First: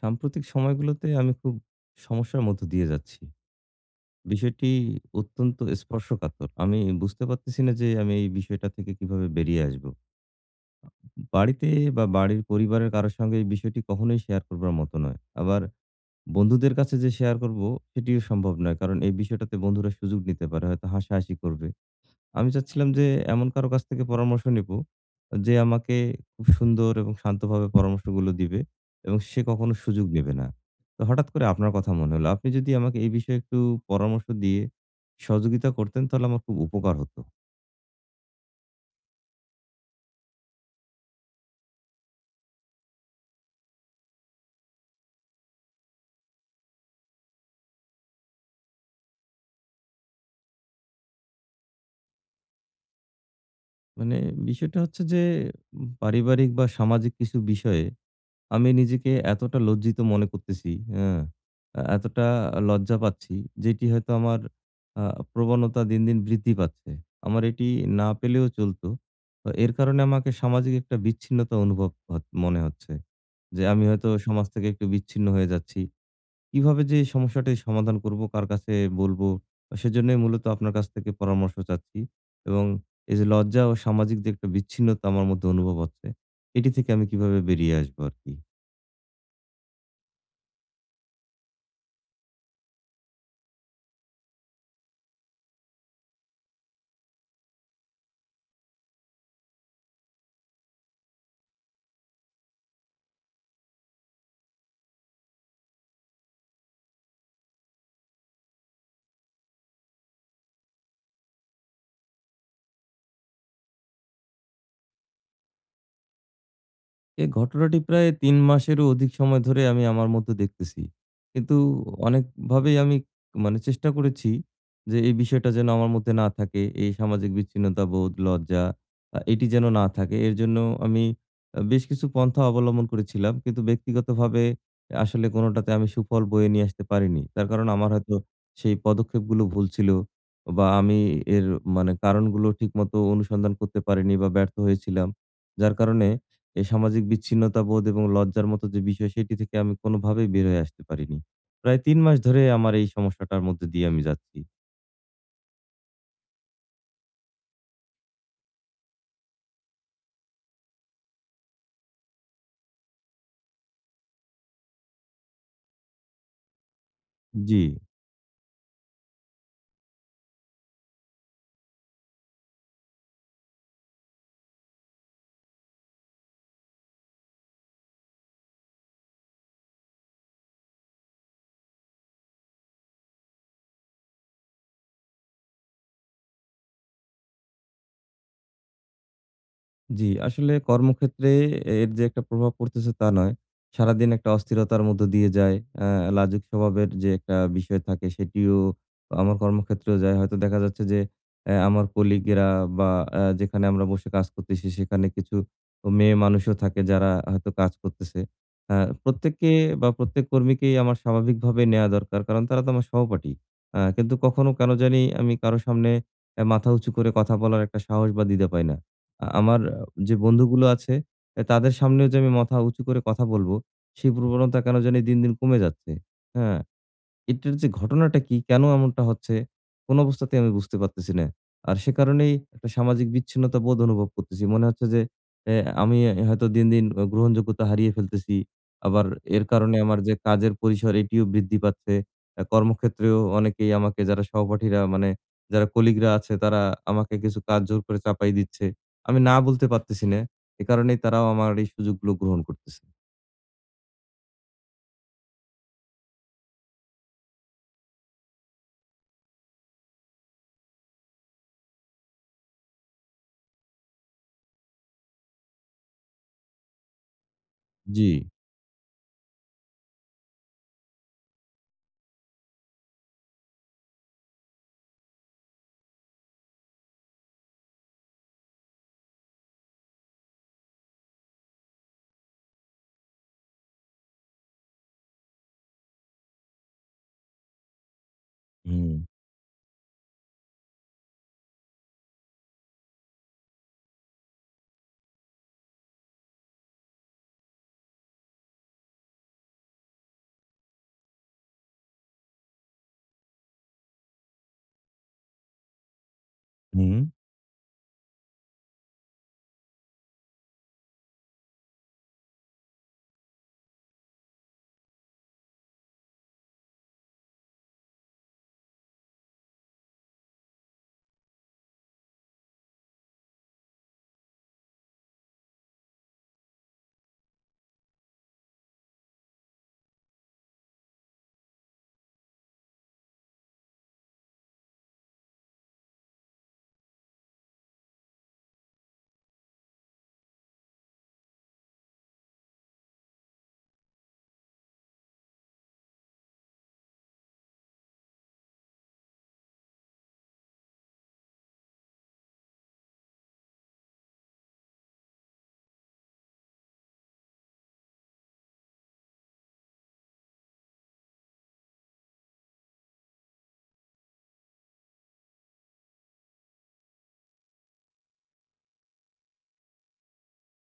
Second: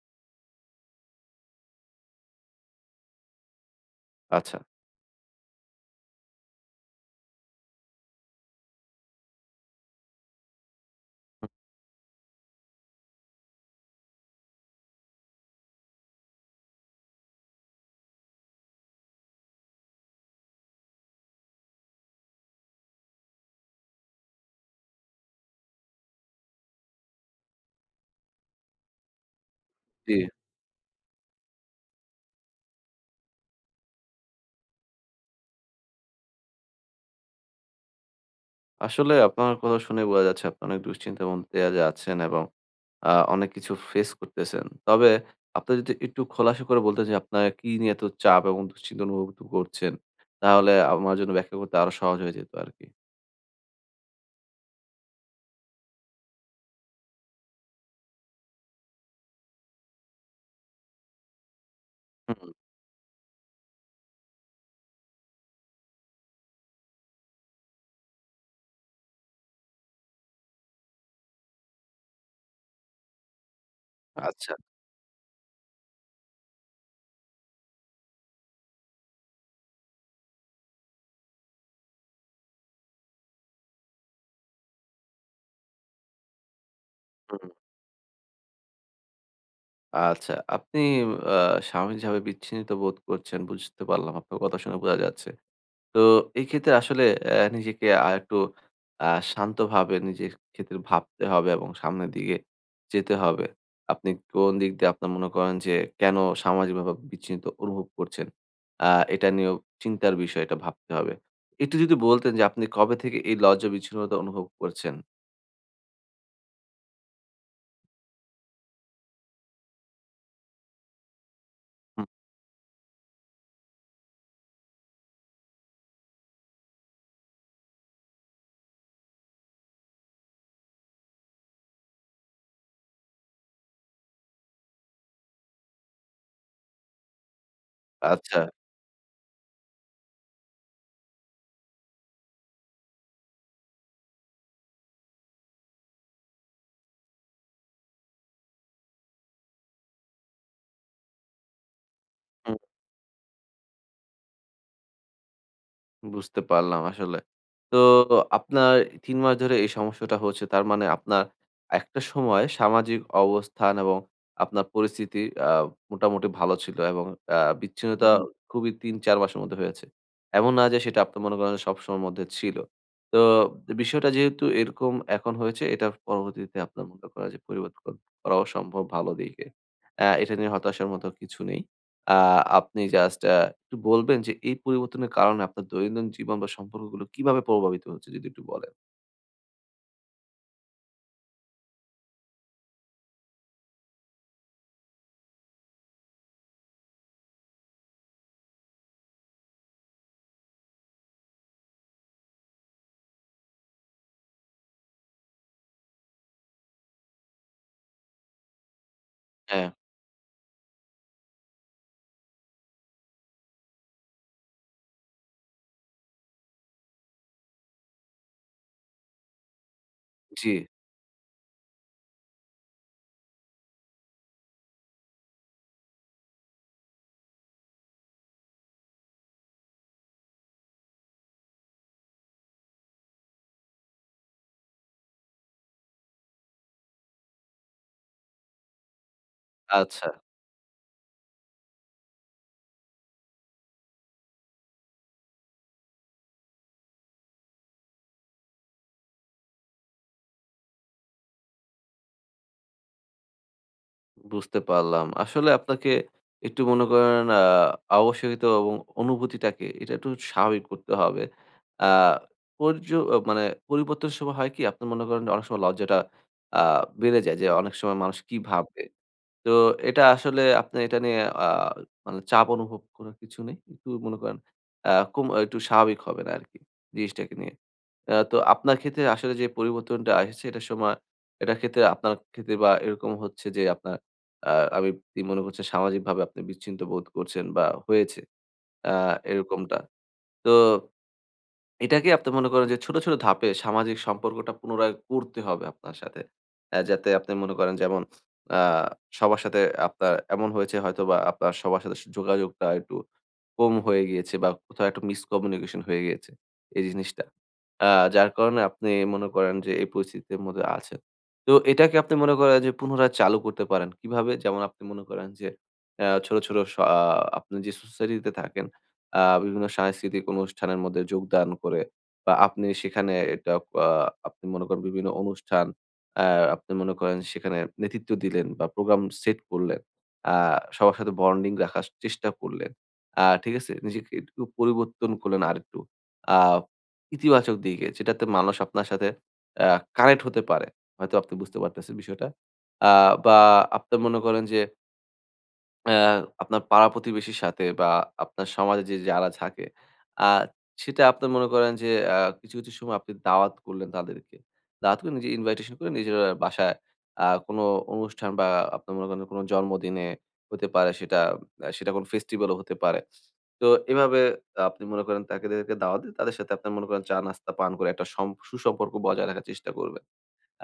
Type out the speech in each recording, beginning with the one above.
সাম্প্রতিক সময়গুলোতে আমি খুব সমস্যার মধ্য দিয়ে যাচ্ছি। আচ্ছা। বিষয়টি অত্যন্ত স্পর্শকাতর। আমি বুঝতে পারতেছি না যে আমি এই বিষয়টা থেকে কিভাবে বেরিয়ে আসবো। বাড়িতে বা বাড়ির পরিবারের কারো সঙ্গে এই বিষয়টি কখনোই শেয়ার করবার মতো নয়। আবার বন্ধুদের কাছে যে শেয়ার করব সেটিও সম্ভব নয়। কারণ এই বিষয়টাতে বন্ধুরা সুযোগ নিতে পারে। হয়তো হাসাহাসি করবে। আমি চাচ্ছিলাম যে এমন কারো কাছ থেকে পরামর্শ নিব যে আমাকে খুব সুন্দর এবং শান্তভাবে পরামর্শগুলো দিবে এবং সে কখনো সুযোগ জি, নেবে না। তো হঠাৎ করে আপনার কথা মনে হলো। আপনি যদি আমাকে এই বিষয়ে একটু পরামর্শ দিয়ে সহযোগিতা করতেন তাহলে আমার খুব উপকার হতো। আসলে আপনার কথা শুনে বোঝা যাচ্ছে আপনি অনেক দুশ্চিন্তার মধ্যে দিয়ে যাচ্ছেন এবং আ অনেক কিছু ফেস করতেছেন। তবে আপনি যদি একটু খোলাসা করে বলতেন যে আপনার কি নিয়ে এত চাপ এবং দুশ্চিন্তা অনুভব করছেন, তাহলে আমার জন্য ব্যাখ্যা করতে আরো সহজ হয়ে যেত আরকি। মানে বিষয়টা হচ্ছে যে পারিবারিক বা সামাজিক কিছু বিষয়ে আমি নিজেকে এতটা লজ্জিত মনে করতেছি, হ্যাঁ? এতটা হুম, লজ্জা পাচ্ছি, যেটি হয়তো আমার আ প্রবণতা দিন, দিন বৃদ্ধি পাচ্ছে। আমার এটি না পেলেও চলতো। তো এর কারণে আমাকে সামাজিক একটা বিচ্ছিন্নতা অনুভব হত মনে হচ্ছে। যে আমি হয়তো সমাজ আচ্ছা, থেকে একটু বিচ্ছিন্ন হয়ে যাচ্ছি। কিভাবে যে এই সমস্যাটির সমাধান করব, কার কাছে বলব? সেজন্যই মূলত আপনার কাছ থেকে পরামর্শ চাচ্ছি। এবং এই যে লজ্জা ও সামাজিক যে একটা বিচ্ছিন্নতা আমার মধ্যে অনুভব হচ্ছে, এটি থেকে আমি কিভাবে হুম, বেরিয়ে আসবো আরকি? আচ্ছা। আপনি আ স্বাভাবিকভাবে বিচ্ছিন্নতা বোধ করছেন, বুঝতে পারলাম আপনার কথা শুনে বোঝা যাচ্ছে। তো এই ক্ষেত্রে আসলে নিজেকে আরেকটু আ শান্তভাবে নিজের ক্ষেত্রে ভাবতে হবে এবং সামনের দিকে যেতে হবে। আপনি কোন দিক দিয়ে আপনার মনে করেন যে কেন সামাজিকভাবে বিচ্ছিন্ন অনুভব করছেন? আ এটা নিয়েও চিন্তার বিষয়, এটা ভাবতে হবে। একটু যদি বলতেন যে আপনি কবে থেকে এই লজ্জা বিচ্ছিন্নতা অনুভব করছেন? এই ঘটনাটি প্রায় ৩ মাসেরও অধিক সময় ধরে আমি আমার মধ্যে দেখতেছি। কিন্তু হুম, অনেকভাবেই আমি মানে চেষ্টা করেছি যে এই বিষয়টা যেন আমার মধ্যে না থাকে। এই সামাজিক বিচ্ছিন্নতাবোধ, লজ্জা, এটি যেন না থাকে। এর জন্য আমি বেশ কিছু পন্থা অবলম্বন করেছিলাম। কিন্তু ব্যক্তিগতভাবে আসলে কোনটাতে আমি সুফল বয়ে নিয়ে আসতে পারিনি। তার কারণ আমার হয়তো আচ্ছা। সেই পদক্ষেপগুলো ভুল ছিল বা আমি এর মানে কারণগুলো ঠিকমতো অনুসন্ধান করতে পারিনি বা ব্যর্থ হয়েছিলাম। যার কারণে এই সামাজিক বিচ্ছিন্নতাবোধ এবং লজ্জার মতো যে বিষয়, সেটি থেকে আমি কোনোভাবেই বের হয়ে আসতে পারিনি। প্রায় ৩ মাস ধরে আমার এই সমস্যাটার মধ্যে দিয়ে আমি যাচ্ছি। বুঝতে পারলাম আসলে। তো আপনার ৩ মাস ধরে এই সমস্যাটা হচ্ছে। তার মানে আপনার একটা সময় সামাজিক অবস্থান এবং আপনার পরিস্থিতি আ মোটামুটি ভালো ছিল এবং জি। বিচ্ছিন্নতা জি। খুবই ৩-৪ মাসের মধ্যে হয়েছে। এমন না যে সেটা আপনি মনে করেন সবসময়ের মধ্যে ছিল। তো বিষয়টা যেহেতু এরকম এখন হয়েছে এটার পরবর্তীতে আপনার মনে করেন যে পরিবর্তন করাও সম্ভব ভালো দিকে। এটা নিয়ে হতাশার মতো কিছু নেই। আ আপনি জাস্ট একটু বলবেন যে এই পরিবর্তনের কারণে আপনার দৈনন্দিন জীবন বা সম্পর্কগুলো কিভাবে প্রভাবিত হচ্ছে যদি একটু বলেন? জি, আসলে কর্মক্ষেত্রে এর যে একটা প্রভাব পড়তেছে তা নয়। সারাদিন একটা অস্থিরতার মধ্য দিয়ে যায়। আ লাজুক স্বভাবের যে একটা বিষয় থাকে সেটিও আমার কর্মক্ষেত্রেও যায়। হয়তো দেখা যাচ্ছে যে আমার কলিগেরা বা যেখানে আমরা বসে কাজ করতেছি সেখানে কিছু মেয়ে মানুষও থাকে যারা হয়তো কাজ করতেছে। আ প্রত্যেককে হ্যাঁ, বা প্রত্যেক কর্মীকেই আমার স্বাভাবিকভাবে নেয়া দরকার। কারণ তারা তো আমার সহপাঠী। কিন্তু কখনো কেন জানি আমি কারো সামনে মাথা উঁচু করে কথা বলার একটা সাহস বা দ্বিধা পাই না। আমার যে জি। বন্ধুগুলো আছে তাদের সামনেও যে আমি মাথা উঁচু করে কথা বলবো, সেই প্রবণতা কেন জানি দিন, দিন কমে যাচ্ছে। হ্যাঁ? এটার যে ঘটনাটা কি? কেন এমনটা হচ্ছে? কোন অবস্থাতেই আমি বুঝতে পারতেছি না। আর সে কারণেই একটা সামাজিক বিচ্ছিন্নতা বোধ অনুভব করতেছি। মনে হচ্ছে যে এ আমি হয়তো দিন, দিন গ্রহণযোগ্যতা হারিয়ে ফেলতেছি। আবার এর কারণে আমার আচ্ছা, যে কাজের পরিসর এটিও বৃদ্ধি পাচ্ছে। কর্মক্ষেত্রেও অনেকেই আমাকে যারা সহপাঠীরা মানে যারা কলিগরা আছে তারা আমাকে কিছু কাজ জোর করে চাপাই দিচ্ছে। আমি না বলতে পারতেছি না। এ কারণেই তারাও আমার এই সুযোগগুলো গ্রহণ করতেছে। বুঝতে পারলাম। আসলে আপনাকে একটু মনে করেন আবশ্যকীয়তা এবং অনুভূতিটাকে এটা একটু স্বাভাবিক করতে হবে। আ মানে পরিবর্তনের সময় হয় কি? আপনি মনে করেন অনেক সময় লজ্জাটা আ বেড়ে যায় যে অনেক সময় জি। মানুষ কি ভাববে? তো এটা আসলে আপনি এটা নিয়ে আ মানে চাপ অনুভব করার কিছু নেই। একটু মনে করেন আ কুম একটু স্বাভাবিক হবেন আরকি জিনিসটাকে নিয়ে। তো আপনার ক্ষেত্রে আসলে যে পরিবর্তনটা এসেছে এটার সময় এটার ক্ষেত্রে আপনার ক্ষেত্রে বা এরকম হচ্ছে যে আপনার আ আমি কি মনে করছেন সামাজিকভাবে আপনি বিচ্ছিন্ন বোধ করছেন বা হয়েছে হুম, আ এরকমটা। তো এটাকে আপনি মনে করেন যে ছোট, ছোট ধাপে সামাজিক সম্পর্কটা পুনরায় করতে হবে আপনার সাথে। যাতে আপনি মনে করেন যেমন আ সবার সাথে আপনার এমন হয়েছে হয়তোবা আপনার সবার সাথে যোগাযোগটা একটু কম হয়ে গিয়েছে বা কোথাও একটা মিসকমিউনিকেশন হয়ে গিয়েছে, এই হুম। জিনিসটা। আ যার কারণে আপনি মনে করেন যে এই পরিস্থিতির মধ্যে আছেন। তো এটাকে আপনি মনে করেন যে পুনরায় চালু করতে পারেন। কিভাবে? যেমন আপনি মনে করেন যে ছোট, ছোট স আ আপনি যে সোসাইটিতে থাকেন বিভিন্ন সাংস্কৃতিক অনুষ্ঠানের মধ্যে যোগদান করে বা আপনি সেখানে এটা আ আপনি মনে করেন বিভিন্ন অনুষ্ঠান আ আপনি মনে করেন সেখানে নেতৃত্ব দিলেন বা প্রোগ্রাম সেট করলেন। আ সবার সাথে বন্ডিং রাখার চেষ্টা করলেন। ঠিক আছে? নিজেকে একটু পরিবর্তন করলেন আরেকটু। আ ইতিবাচক দিকে যেটাতে মানুষ আপনার সাথে আ কানেক্ট হতে পারে। হয়তো আপনি বুঝতে পারতেছেন বিষয়টা। আ বা আপনি মনে করেন যে আ আপনার পাড়া-প্রতিবেশীর সাথে বা আপনার সমাজে যে যারা থাকে, আ সেটা আপনার মনে করেন যে আ কিছু, কিছু সময় আপনি দাওয়াত করলেন তাদেরকে। দাওয়াত করে নিজে ইনভাইটেশন করে নিজের বাসায় কোনো অনুষ্ঠান বা আপনার মনে করেন কোনো জন্মদিনে হতে পারে সেটা কোনো ফেস্টিভ্যালও হতে পারে। তো এভাবে আপনি মনে করেন তাকে তাদেরকে দাওয়াত দিয়ে তাদের সাথে আপনার মনে করেন চা-নাস্তা পান করে একটা সুসম্পর্ক বজায় রাখার চেষ্টা করবেন।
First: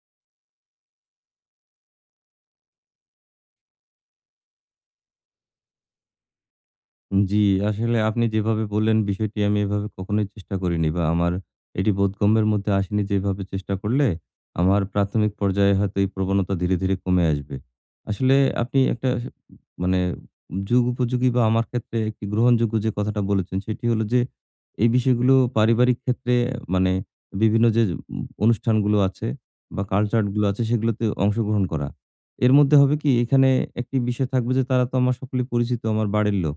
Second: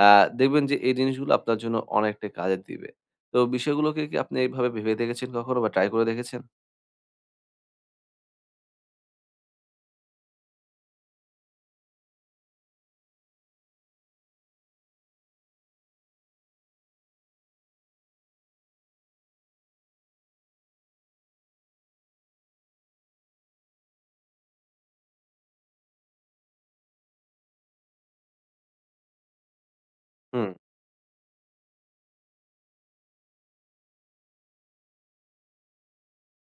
আ দেখবেন যে এই জিনিসগুলো আপনার জন্য অনেকটা কাজে দিবে। তো বিষয়গুলোকে কি আপনি এভাবে ভেবে দেখেছেন কখনো বা ট্রাই করে দেখেছেন? জি, আসলে আপনি যেভাবে বললেন বিষয়টি আমি এভাবে কখনোই চেষ্টা করিনি বা আমার এটি বোধগম্যের মধ্যে আসেনি যে এভাবে চেষ্টা করলে আমার প্রাথমিক পর্যায়ে হয়তো এই প্রবণতা ধীরে, ধীরে কমে আসবে। আসলে আপনি একটা মানে যুগ উপযোগী বা আমার ক্ষেত্রে একটি গ্রহণযোগ্য যে কথাটা বলেছেন সেটি হলো যে এই বিষয়গুলো পারিবারিক ক্ষেত্রে মানে বিভিন্ন যে অনুষ্ঠানগুলো আছে বা কালচার গুলো হুম, আছে সেগুলোতে অংশগ্রহণ করা। এর মধ্যে হবে কি এখানে একটি বিষয় থাকবে যে তারা তো আমার সকলেই পরিচিত আমার বাড়ির লোক।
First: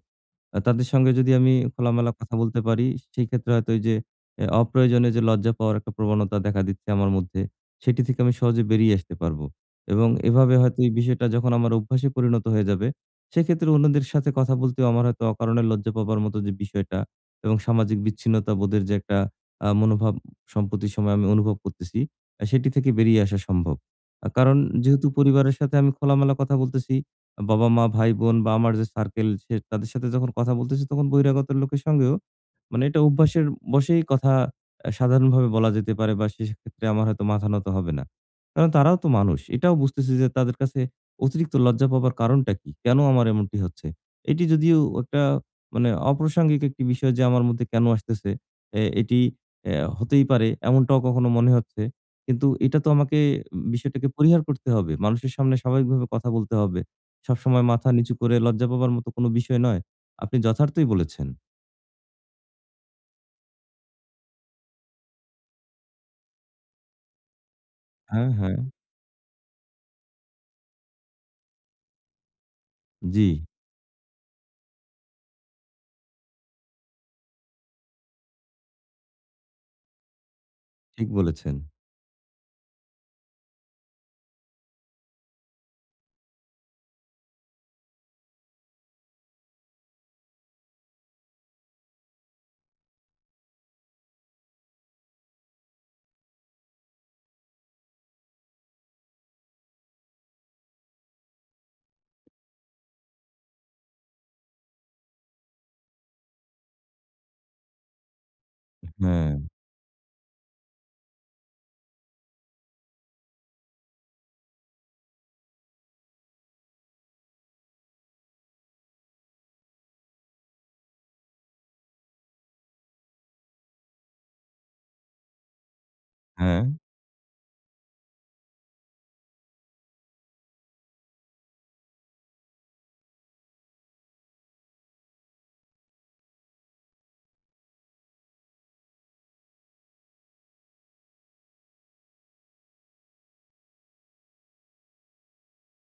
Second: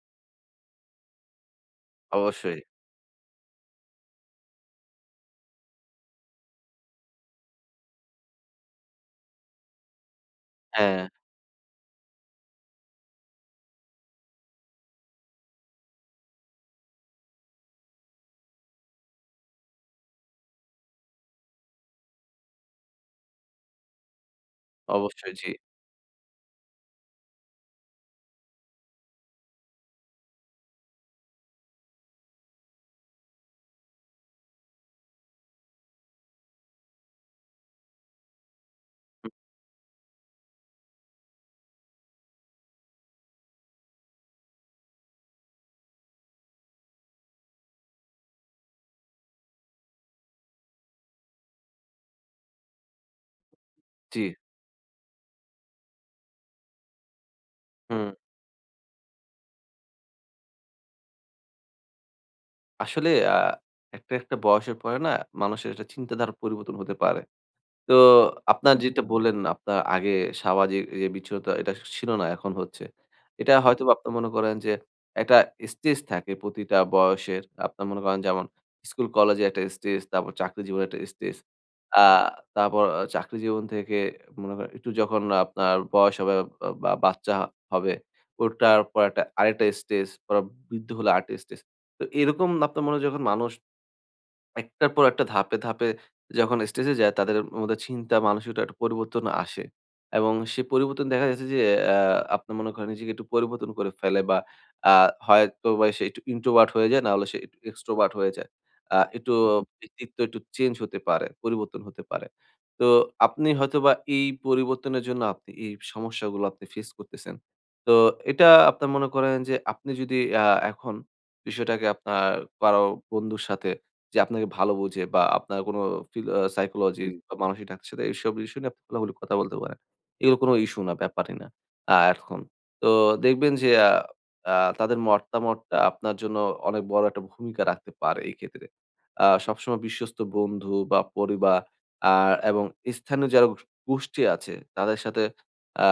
তাদের সঙ্গে যদি আমি খোলামেলা কথা অবশ্যই। বলতে পারি, সেই ক্ষেত্রে হয়তো এই যে অপ্রয়োজনে যে লজ্জা পাওয়ার একটা প্রবণতা দেখা দিচ্ছে আমার মধ্যে, সেটি থেকে আমি সহজে বেরিয়ে আসতে পারবো। এবং এভাবে হয়তো এই হ্যাঁ, বিষয়টা যখন আমার অভ্যাসে পরিণত হয়ে যাবে, সেক্ষেত্রে অন্যদের সাথে কথা বলতেও আমার হয়তো অকারণে লজ্জা পাবার মতো যে বিষয়টা এবং সামাজিক বিচ্ছিন্নতা বোধের যে একটা মনোভাব সম্প্রতি সময়ে আমি অনুভব করতেছি, সেটি থেকে বেরিয়ে আসা সম্ভব। কারণ যেহেতু অবশ্যই জি। পরিবারের সাথে আমি খোলামেলা কথা বলতেছি বাবা-মা, ভাই-বোন বা আমার যে সার্কেল তাদের সাথে যখন কথা বলতেছি তখন বহিরাগত লোকের সঙ্গেও মানে এটা অভ্যাসের বশেই কথা সাধারণভাবে বলা যেতে পারে বা সেক্ষেত্রে আমার হয়তো মাথা নত হবে না। কারণ তারাও তো হুম, মানুষ। এটাও বুঝতেছি যে তাদের কাছে অতিরিক্ত লজ্জা পাবার কারণটা কি? কেন আমার এমনটি হচ্ছে? এটি যদিও একটা মানে অপ্রাসঙ্গিক একটি বিষয় যে আমার মধ্যে কেন আসতেছে? এটি এ হতেই পারে এমনটাও কখনো মনে হচ্ছে। কিন্তু এটা তো আমাকে বিষয়টাকে জি, পরিহার করতে হবে। মানুষের সামনে স্বাভাবিকভাবে কথা বলতে হবে। সবসময় মাথা হুম। নিচু করে লজ্জা পাবার মতো কোনো বিষয় নয়। আপনি যথার্থই বলেছেন। আসলে একটা বয়সের পরে না মানুষের একটা চিন্তাধারার পরিবর্তন হতে পারে। তো হ্যাঁ, হ্যাঁ। আপনার যেটা বললেন, আপনার আগে সামাজিক যে বিচ্ছিন্নতা এটা ছিল না, এখন হচ্ছে। জি, এটা হয়তোবা আপনি মনে করেন যে একটা স্টেজ থাকে প্রতিটা বয়সের। আপনার মনে করেন যেমন স্কুল, কলেজে একটা স্টেজ, তারপর চাকরি জীবনে একটা ঠিক স্টেজ। বলেছেন। আ তারপর চাকরি জীবন থেকে মনে করেন একটু যখন আপনার বয়স হবে বা বা বাচ্চা হবে, ওটার পর একটা আরেকটা স্টেজ, পরে বৃদ্ধ হলে আরেকটা স্টেজ। তো এরকম আপনার মনে হয় যখন মানুষ একটার পর একটা ধাপে, ধাপে যখন স্টেজে যায় তাদের মধ্যে চিন্তা মানসিকতার একটা পরিবর্তন আসে। এবং সেই পরিবর্তন দেখা যাচ্ছে যে আ আপনি মনে করেন নিজেকে একটু পরিবর্তন করে ফেলে বা আ হয়তোবা সে একটু introvert হয়ে যায়, না হলে সে একটু extrovert হয়ে যায়। হ্যাঁ, একটু হুম। ব্যক্তিত্ব একটু চেঞ্জ হতে পারে, পরিবর্তন হতে পারে। তো আপনি হয়তোবা এই পরিবর্তনের জন্য আপনি এই সমস্যাগুলো আপনি ফেস করতেছেন। তো এটা আপনার মনে করেন যে আপনি যদি আ এখন বিষয়টাকে আপনার কারো বন্ধুর সাথে যে আপনাকে ভালো বোঝে বা আপনার কোনো ফিল আ হ্যাঁ। সাইকোলজিস্ট বা মানসিক ডাক্তারের সাথে এইসব ইস্যু নিয়ে আপনি খোলাখুলি কথা বলতে পারেন। এগুলো কোনো ইস্যু না, ব্যাপারই না এখন। তো দেখবেন যে আ আ তাদের মতামতটা আপনার জন্য অনেক বড় একটা ভূমিকা রাখতে পারে এই ক্ষেত্রে। সবসময় বিশ্বস্ত বন্ধু বা পরিবার আ এবং স্থানীয় যারা গোষ্ঠী আছে তাদের সাথে আ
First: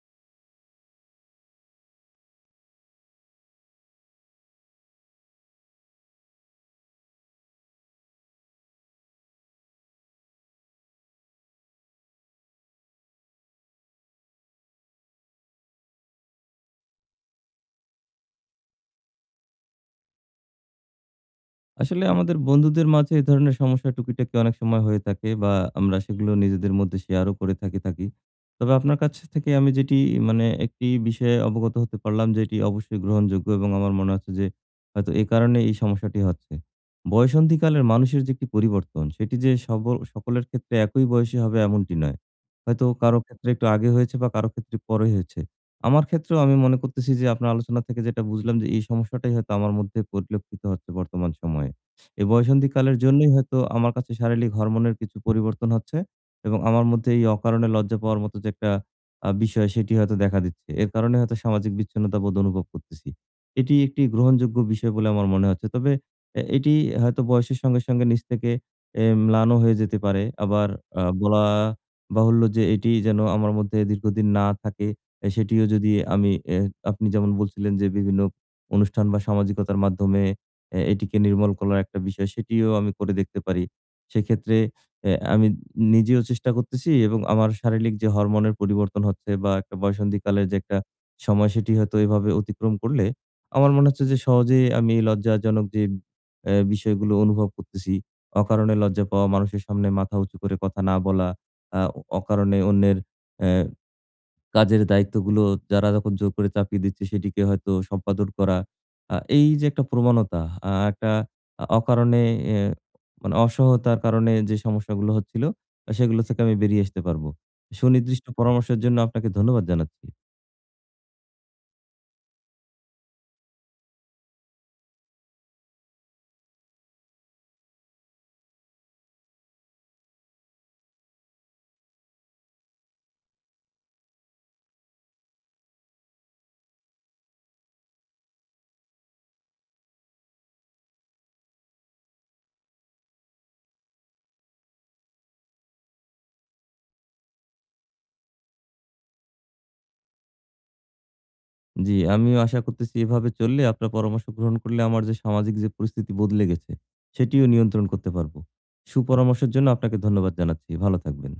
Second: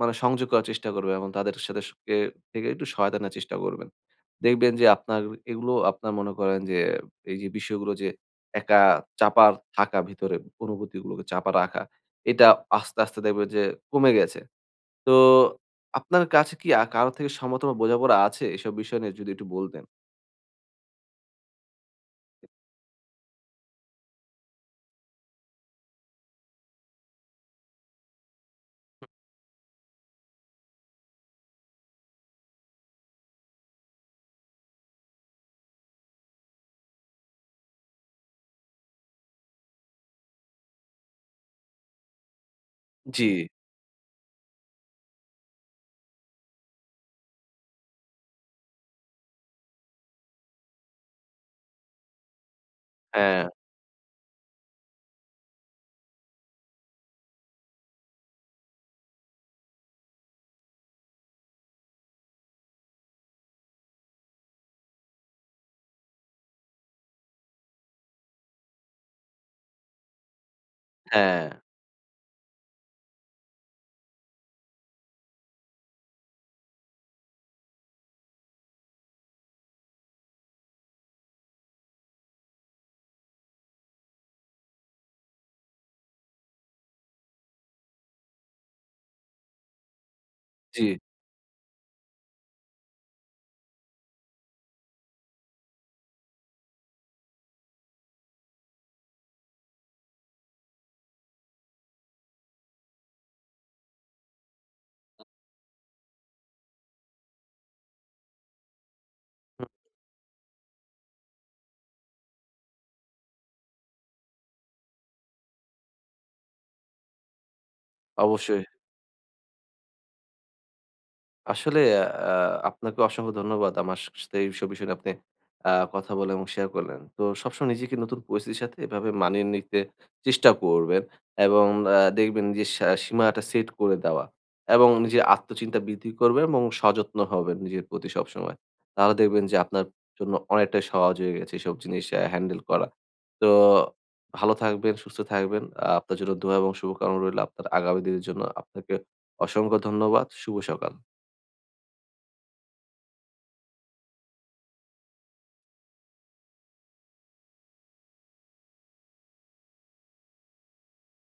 মানে সংযোগ করার চেষ্টা করবেন এবং তাদের সাথে স কে থেকে একটু সহায়তা নেওয়ার চেষ্টা করবেন। দেখবেন যে আপনার এগুলো আপনার মনে করেন যে এই যে বিষয়গুলো যে একা চাপার থাকা ভিতরে অনুভূতিগুলোকে চাপা রাখা, এটা আস্তে, আস্তে দেখবেন যে কমে গেছে। তো আপনার কাছে কি কারো থেকে সমর্থন বা বোঝাপড়া আছে এসব বিষয় নিয়ে যদি একটু বলতেন? আসলে আমাদের বন্ধুদের মাঝে এ ধরনের সমস্যা টুকিটাকি অনেক সময় হয়ে থাকে বা আমরা সেগুলো নিজেদের মধ্যে শেয়ারও করে থাকি থাকি। তবে আপনার কাছ থেকে আমি যেটি মানে একটি বিষয়ে অবগত হতে পারলাম যে এটি অবশ্যই গ্রহণযোগ্য এবং আমার মনে হচ্ছে যে হয়তো এ কারণে এই সমস্যাটি হচ্ছে। বয়সন্ধিকালের মানুষের যে একটি পরিবর্তন সেটি যে সব সকলের ক্ষেত্রে একই বয়সী হবে এমনটি নয়। হয়তো কারো জি, ক্ষেত্রে একটু আগে হয়েছে বা কারো ক্ষেত্রে পরে হয়েছে। আমার ক্ষেত্রেও আমি মনে করতেছি যে আপনার আলোচনা থেকে যেটা বুঝলাম যে এই সমস্যাটাই হয়তো আমার মধ্যে পরিলক্ষিত হচ্ছে বর্তমান সময়ে। এই বয়সন্ধিকালের জন্যই হ্যাঁ, হয়তো আমার কাছে শারীরিক হরমোনের কিছু পরিবর্তন হচ্ছে এবং আমার মধ্যে এই অকারণে লজ্জা পাওয়ার মতো যে একটা বিষয় সেটি হয়তো দেখা দিচ্ছে। এর কারণে হয়তো সামাজিক বিচ্ছিন্নতা বোধ অনুভব করতেছি। এটি একটি গ্রহণযোগ্য বিষয় বলে আমার মনে হচ্ছে। তবে এটি হয়তো বয়সের সঙ্গে, সঙ্গে নিজ থেকে ম্লানও হয়ে যেতে পারে। আবার বলা হ্যাঁ, বাহুল্য যে এটি যেন আমার মধ্যে দীর্ঘদিন না থাকে সেটিও যদি আমি আপনি যেমন বলছিলেন যে বিভিন্ন অনুষ্ঠান বা সামাজিকতার মাধ্যমে এটিকে নির্মূল করার একটা বিষয় সেটিও আমি করে দেখতে পারি। সেক্ষেত্রে আমি নিজেও চেষ্টা করতেছি এবং আমার শারীরিক যে হরমোনের পরিবর্তন হচ্ছে বা একটা বয়ঃসন্ধিকালের যে একটা জি। সময় সেটি হয়তো এভাবে অতিক্রম করলে আমার মনে হচ্ছে যে সহজেই আমি এই লজ্জাজনক যে বিষয়গুলো অনুভব করতেছি, অকারণে লজ্জা পাওয়া, মানুষের সামনে মাথা উঁচু করে কথা না বলা, আ অকারণে অন্যের অ্যা কাজের দায়িত্বগুলো যারা যখন জোর করে চাপিয়ে দিচ্ছে সেটিকে হয়তো সম্পাদন করা। এই যে হুম, একটা প্রবণতা, আ একটা আ অকারণে এ মানে অসহতার কারণে যে সমস্যাগুলো হচ্ছিল, সেগুলো থেকে আমি বেরিয়ে আসতে পারবো। সুনির্দিষ্ট অবশ্যই। পরামর্শের জন্য আপনাকে ধন্যবাদ জানাচ্ছি। আসলে আ আপনাকে অসংখ্য ধন্যবাদ। আমার সাথে এইসব বিষয় নিয়ে আপনি কথা বলেন এবং শেয়ার করলেন। তো সবসময় নিজেকে নতুন পরিস্থিতির সাথে এভাবে মানিয়ে নিতে চেষ্টা করবেন এবং দেখবেন যে সীমাটা সেট করে দেওয়া এবং নিজের আত্মচিন্তা বৃদ্ধি করবেন এবং সযত্ন হবেন নিজের প্রতি সবসময়। তাহলে দেখবেন যে আপনার জন্য অনেকটাই সহজ হয়ে গেছে এসব জিনিস হ্যান্ডেল করা। তো ভালো থাকবেন, সুস্থ থাকবেন। আপনার জন্য দোয়া এবং শুভকামনা রইল আপনার আগামী দিনের জন্য। আপনাকে অসংখ্য ধন্যবাদ। শুভ সকাল। জি, আমিও আশা করতেছি এভাবে চললে আপনার পরামর্শ গ্রহণ করলে আমার যে সামাজিক যে পরিস্থিতি বদলে গেছে, সেটিও নিয়ন্ত্রণ করতে পারবো। সুপরামর্শের জন্য আপনাকে ধন্যবাদ জানাচ্ছি। ভালো থাকবেন।